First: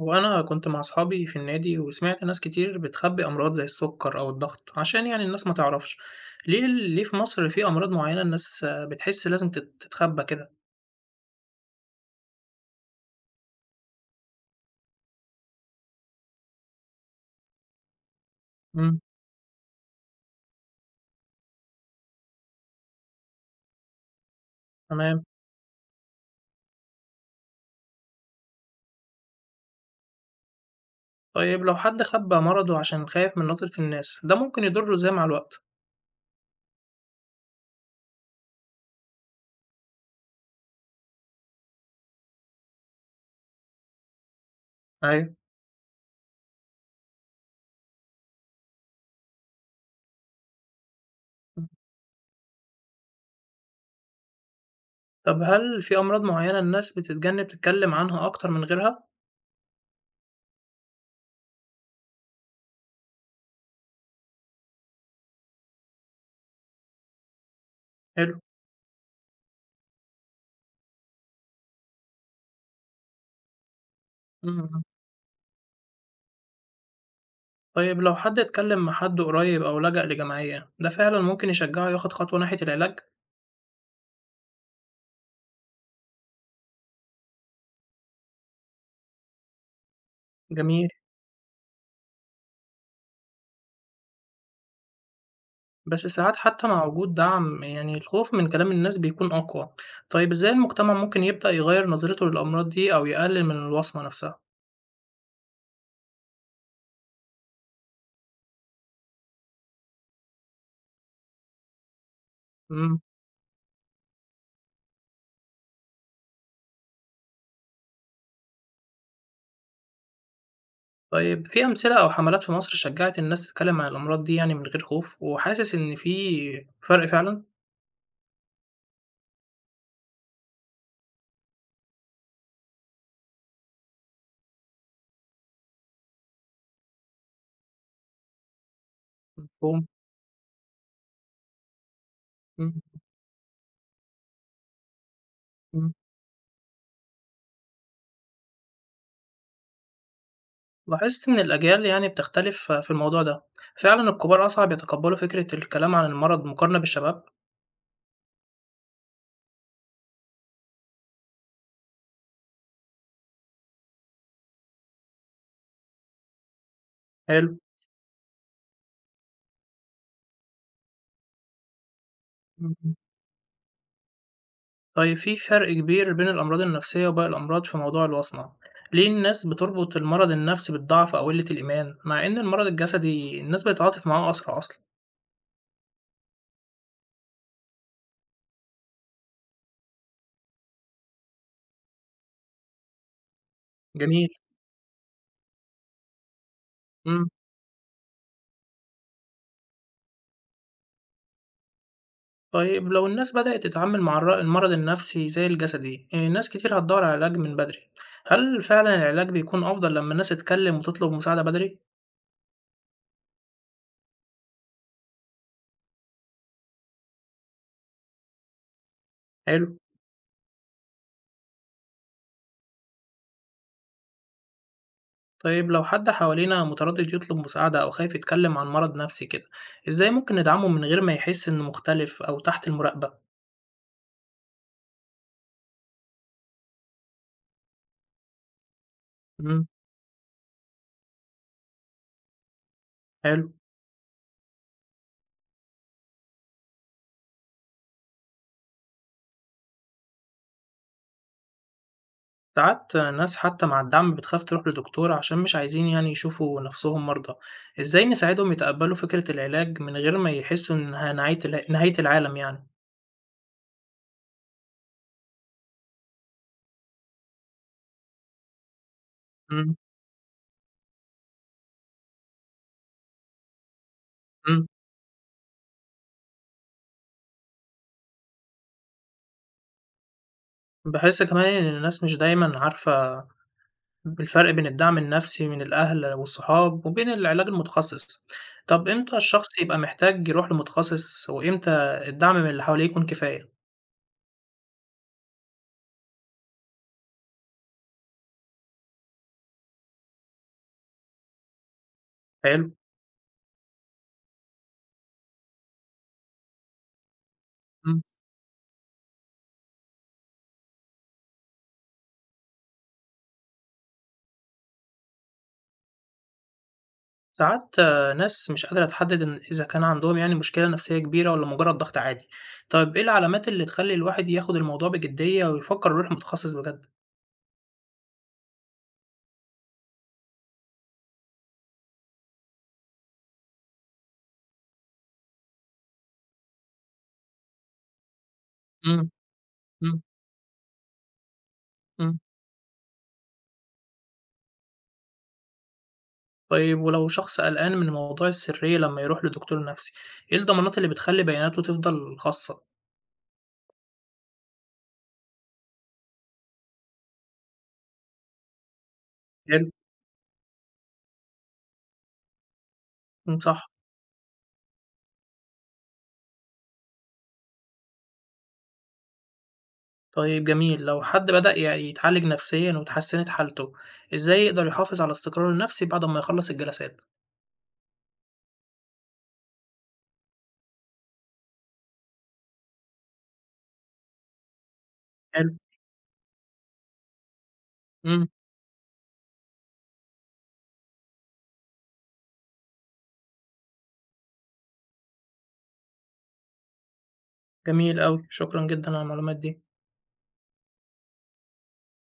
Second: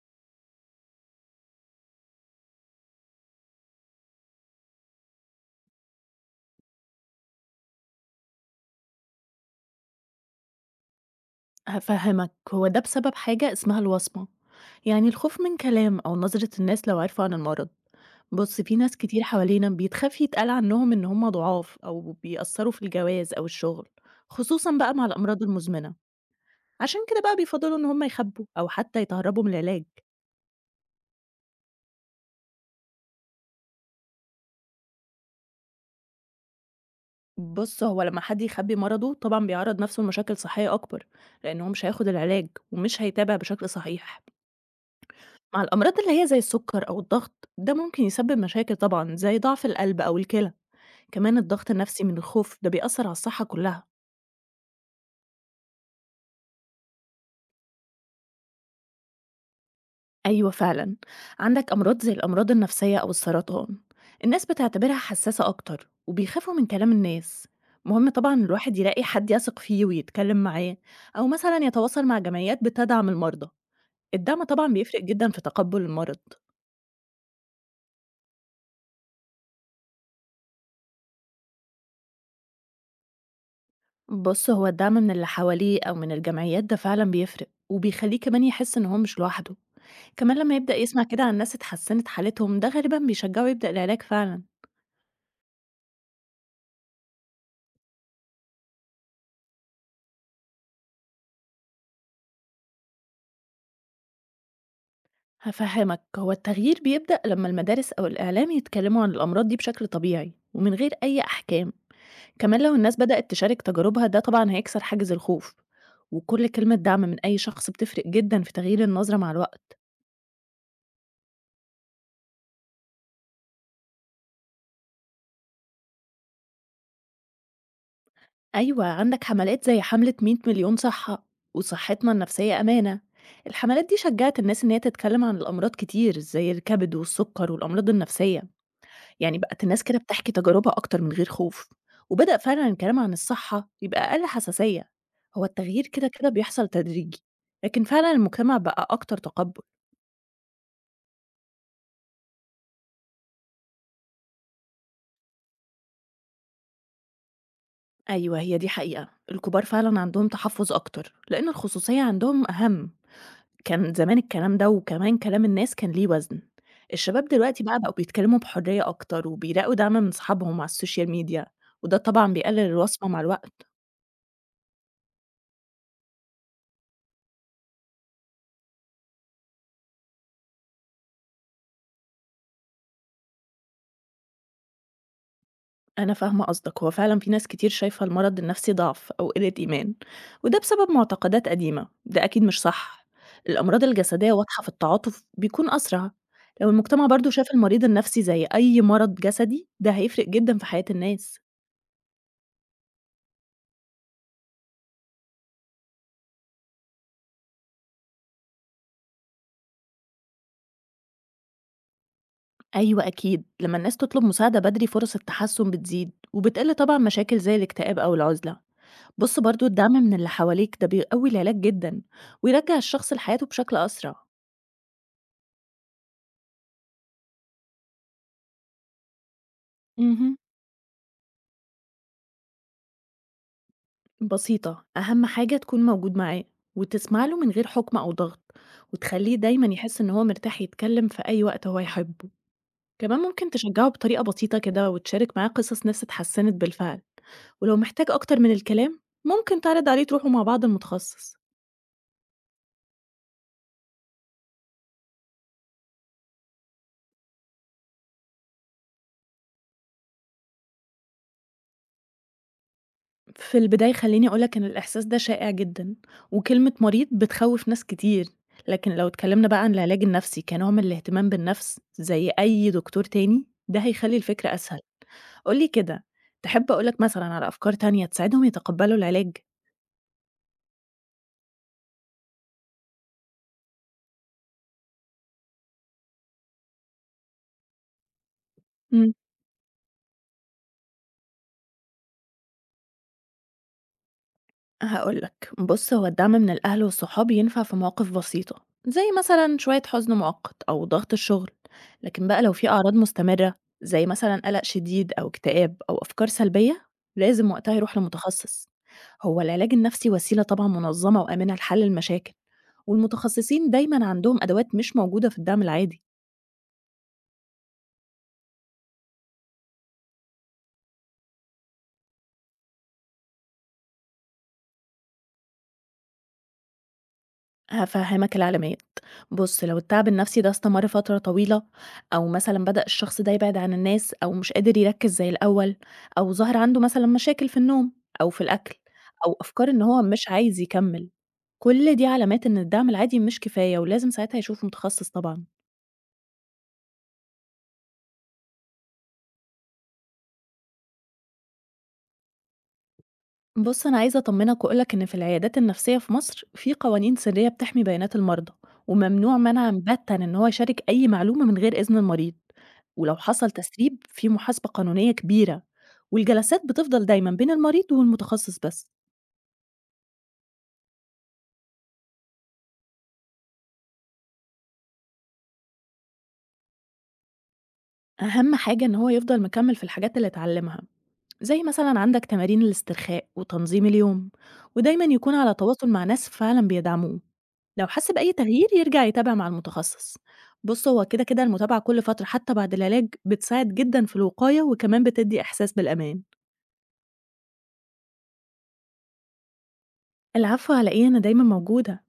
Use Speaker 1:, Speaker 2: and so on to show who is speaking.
Speaker 1: هو أنا كنت مع أصحابي في النادي وسمعت ناس كتير بتخبي أمراض زي السكر أو الضغط عشان يعني الناس ما تعرفش. ليه في مصر في أمراض معينة الناس بتحس لازم تتخبى كده؟
Speaker 2: هافهمك، هو ده بسبب حاجة اسمها الوصمة، يعني الخوف من كلام أو نظرة الناس لو عرفوا عن المرض. بُص، في ناس
Speaker 1: امم.
Speaker 2: كتير حوالينا بيتخاف يتقال عنهم إن هم ضعاف أو بيأثّروا في الجواز أو الشغل، خصوصًا بقى مع
Speaker 1: تمام.
Speaker 2: الأمراض المزمنة، عشان كده بقى بيفضّلوا إن هم يخبّوا أو حتى يتهرّبوا من العلاج.
Speaker 1: طيب لو حد خبى مرضه عشان خايف من نظرة الناس ده ممكن يضره إزاي مع الوقت؟
Speaker 2: بُص، هو لمّا حد يخبّي مرضه طبعًا بيعرّض نَفْسه لمشاكل صحية أكبر، لإن هو مش هياخد العلاج ومش هيتابع بشكل صحيح.
Speaker 1: أيوه.
Speaker 2: مع الأمراض اللي هي زي السكر أو الضغط ده ممكن يسبب مشاكل طبعا زي ضعف القلب أو الكلى، كمان
Speaker 1: مم.
Speaker 2: الضغط النفسي من الخوف ده بيأثر على الصحة كلها.
Speaker 1: طب هل في أمراض معينة الناس بتتجنب تتكلم عنها أكتر من غيرها؟
Speaker 2: أيوة فعلا، عندك أمراض زي الأمراض النفسية أو السرطان، الناس بتعتبرها حساسة أكتر وبيخافوا من كلام الناس. مهم طبعا
Speaker 1: حلو.
Speaker 2: الواحد يلاقي حد يثق فيه ويتكلم معاه، أو مثلا يتواصل مع جمعيات بتدعم المرضى. الدعم طبعا
Speaker 1: مم.
Speaker 2: بيفرق جدا في تقبل المرض.
Speaker 1: طيب لو حد اتكلم مع حد قريب أو لجأ لجمعية ده فعلا ممكن يشجعه ياخد خطوة ناحية العلاج؟
Speaker 2: بص، هو الدعم من اللي حواليه أو من الجمعيات ده فعلا بيفرق وبيخليه كمان يحس إن هو مش لوحده. كمان لمّا يبدأ
Speaker 1: جميل.
Speaker 2: يسمع كده عن ناس اتحسنت حالتهم، ده غالبًا بيشجعه يبدأ العلاج فعلًا.
Speaker 1: بس ساعات حتى مع وجود دعم يعني الخوف من كلام الناس بيكون أقوى. طيب إزاي المجتمع ممكن يبدأ يغير نظرته للأمراض دي أو يقلل من الوصمة نفسها؟
Speaker 2: هافهمك، هو التغيير بيبدأ لمّا المدارس أو الإعلام يتكلموا عن الأمراض دي بشكل طبيعي ومن غير أي أحكام، كمان لو الناس
Speaker 1: مم.
Speaker 2: بدأت تشارك تجاربها ده طبعًا هيكسر حاجز الخوف، وكل كلمة دعم من أي شخص بتفرق جدًا في تغيير النظرة مع الوقت.
Speaker 1: طيب في أمثلة أو حملات في مصر شجعت الناس تتكلم عن الأمراض دي يعني من غير خوف وحاسس إن في فرق فعلا؟
Speaker 2: أيوه، عندك حملات زي حملة 100 مليون صحة وصحتنا النفسية أمانة، الحملات دي شجعت الناس إن هي تتكلم عن الأمراض كتير زي الكبد والسكر والأمراض النفسية. يعني بقت الناس
Speaker 1: مفهوم.
Speaker 2: كده بتحكي تجاربها أكتر من غير خوف، وبدأ فعلًا
Speaker 1: مم.
Speaker 2: الكلام عن الصحة يبقى أقل حساسية، هو التغيير
Speaker 1: مم.
Speaker 2: كده كده بيحصل تدريجي، لكن فعلًا المجتمع بقى أكتر تقبُّل.
Speaker 1: لاحظت إن الأجيال يعني بتختلف في الموضوع ده، فعلا الكبار أصعب يتقبلوا فكرة الكلام عن المرض مقارنة بالشباب؟
Speaker 2: أيوه هي دي حقيقة، الكبار فعلًا عندهم تحفُّظ أكتر، لإن الخصوصية عندهم أهم، كان زمان الكلام ده وكمان كلام الناس كان ليه وزن، الشباب
Speaker 1: حلو.
Speaker 2: دلوقتي بقى بقوا بيتكلموا بحرية أكتر وبيلاقوا دعم من صحابهم على السوشيال ميديا، وده طبعًا بيقلل
Speaker 1: مم.
Speaker 2: الوصمة مع الوقت.
Speaker 1: طيب في فرق كبير بين الأمراض النفسية وباقي الأمراض في موضوع الوصمة، ليه الناس بتربط المرض النفسي بالضعف أو قلة الإيمان؟ مع إن المرض الجسدي الناس بتتعاطف معاه أسرع أصلًا.
Speaker 2: أنا فاهمة قصدك، هو فعلًا في ناس كتير شايفة المرض النفسي ضعف أو قلة إيمان، وده بسبب معتقدات قديمة، ده أكيد مش صح. الأمراض
Speaker 1: جميل.
Speaker 2: الجسدية واضحة في التعاطف بيكون أسرع، لو المجتمع
Speaker 1: إمم.
Speaker 2: برضه شاف المريض النفسي زي أي مرض جسدي ده هيفرق جدًا في حياة الناس.
Speaker 1: طيب لو الناس بدأت تتعامل مع المرض النفسي زي الجسدي، ناس كتير هتدوّر على علاج من بدري، هل فعلًا العلاج بيكون أفضل لمّا الناس تتكلم وتطلب مساعدة بدري؟
Speaker 2: أيوه أكيد، لما الناس تطلب مساعدة بدري فرص التحسن بتزيد، وبتقل طبعًا مشاكل زي الاكتئاب أو العزلة. بُص برضه
Speaker 1: حلو.
Speaker 2: الدعم من اللي حواليك ده بيقوي العلاج جدًا، ويرجع الشخص لحياته بشكل أسرع.
Speaker 1: طيب لو حد حوالينا متردد يطلب مساعدة أو خايف يتكلم عن مرض نفسي كده، إزاي ممكن
Speaker 2: اهم.
Speaker 1: ندعمه من غير ما يحس إنه مختلف أو تحت المراقبة؟
Speaker 2: بسيطة، أهم حاجة تكون موجود معاه وتسمع له من غير حكم أو ضغط، وتخليه
Speaker 1: إمم.
Speaker 2: دايما يحس إن هو مرتاح يتكلم في أي وقت هو يحبه. كمان
Speaker 1: حلو.
Speaker 2: ممكن تشجعه بطريقة بسيطة كده وتشارك معاه قصص ناس اتحسنت بالفعل، ولو محتاج أكتر من الكلام ممكن تعرض عليه تروحوا مع بعض المتخصص.
Speaker 1: ساعات ناس حتى مع الدعم بتخاف تروح لدكتور عشان مش عايزين يعني يشوفوا نفسهم مرضى. ازاي نساعدهم يتقبلوا فكرة العلاج من غير ما يحسوا انها نهاية نهاية العالم يعني؟
Speaker 2: في البداية خليني أقولك إن الإحساس ده شائع جدا، وكلمة مريض بتخوف ناس كتير، لكن لو اتكلمنا بقى عن
Speaker 1: امم.
Speaker 2: العلاج النفسي كنوع من الاهتمام بالنفس زي أي دكتور تاني ده هيخلي الفكرة
Speaker 1: امم.
Speaker 2: أسهل. قُل لي كده، تحب أقول لك مثلًا على أفكار تانية تساعدهم يتقبّلوا العلاج؟
Speaker 1: بحس كمان ان الناس مش دايما عارفة الفرق بين الدعم النفسي من الاهل والصحاب وبين العلاج المتخصص. طب
Speaker 2: إمم.
Speaker 1: امتى الشخص يبقى محتاج يروح لمتخصص وامتى الدعم من اللي حواليه يكون كفاية؟
Speaker 2: هاقول لك، بُص هو الدعم من الأهل والصحاب ينفع في مواقف بسيطة، زي مثلًا شوية حزن مؤقت أو ضغط الشغل، لكن بقى لو
Speaker 1: حلو.
Speaker 2: في أعراض مستمرة زي مثلًا قلق شديد أو اكتئاب أو أفكار سلبية، لازم وقتها يروح لمتخصص. هو العلاج النفسي وسيلة طبعًا منظمة وآمنة لحل المشاكل، والمتخصصين دايمًا عندهم أدوات مش موجودة في الدعم العادي.
Speaker 1: ساعات ناس مش قادرة تحدد إن إذا كان عندهم يعني مشكلة نفسية كبيرة ولا مجرد ضغط عادي، طيب إيه العلامات اللي تخلي الواحد ياخد الموضوع بجدية ويفكر يروح لمتخصص بجد؟
Speaker 2: هافهمك العلامات. بص لو التعب النفسي ده استمر فترة طويلة، أو مثلا بدأ الشخص ده يبعد عن الناس أو مش قادر يركز زي الأول، أو ظهر عنده مثلا مشاكل في النوم أو في الأكل،
Speaker 1: إمم.
Speaker 2: أو أفكار إن
Speaker 1: إمم.
Speaker 2: هو مش عايز يكمل، كل دي
Speaker 1: إمم.
Speaker 2: علامات إن الدعم العادي مش كفاية ولازم ساعتها يشوف متخصص طبعا.
Speaker 1: طيب ولو شخص قلقان من موضوع السرية لما يروح لدكتور نفسي، إيه الضمانات اللي بتخلي بياناته تفضل خاصة؟
Speaker 2: بص أنا عايزة أطمنك وأقولك إن في العيادات النفسية في مصر في قوانين سرية بتحمي بيانات المرضى، وممنوع
Speaker 1: حلو.
Speaker 2: منعا باتا إن هو يشارك أي معلومة من غير إذن المريض، ولو
Speaker 1: إمم.
Speaker 2: حصل
Speaker 1: صح.
Speaker 2: تسريب في محاسبة قانونية كبيرة، والجلسات بتفضل دايما بين المريض والمتخصص بس.
Speaker 1: طيب جميل، لو حد بدأ يعني يتعالج نفسيًا واتحسنت حالته، إزاي يقدر يحافظ على استقراره النفسي بعد ما يخلص الجلسات؟
Speaker 2: أهم حاجة إن هو يفضل مكمل في الحاجات اللي اتعلمها، زي مثلا عندك تمارين الاسترخاء وتنظيم اليوم، ودايما يكون على
Speaker 1: حلو.
Speaker 2: تواصل مع ناس فعلا بيدعموه. لو حس
Speaker 1: إمم.
Speaker 2: بأي تغيير يرجع يتابع مع المتخصص. بص هو كده كده المتابعة كل فترة حتى بعد العلاج بتساعد جدا في الوقاية وكمان بتدي إحساس بالأمان.
Speaker 1: جميل أوي، شكرًا جدًا على المعلومات دي.
Speaker 2: العفو على إيه، أنا دايما موجودة.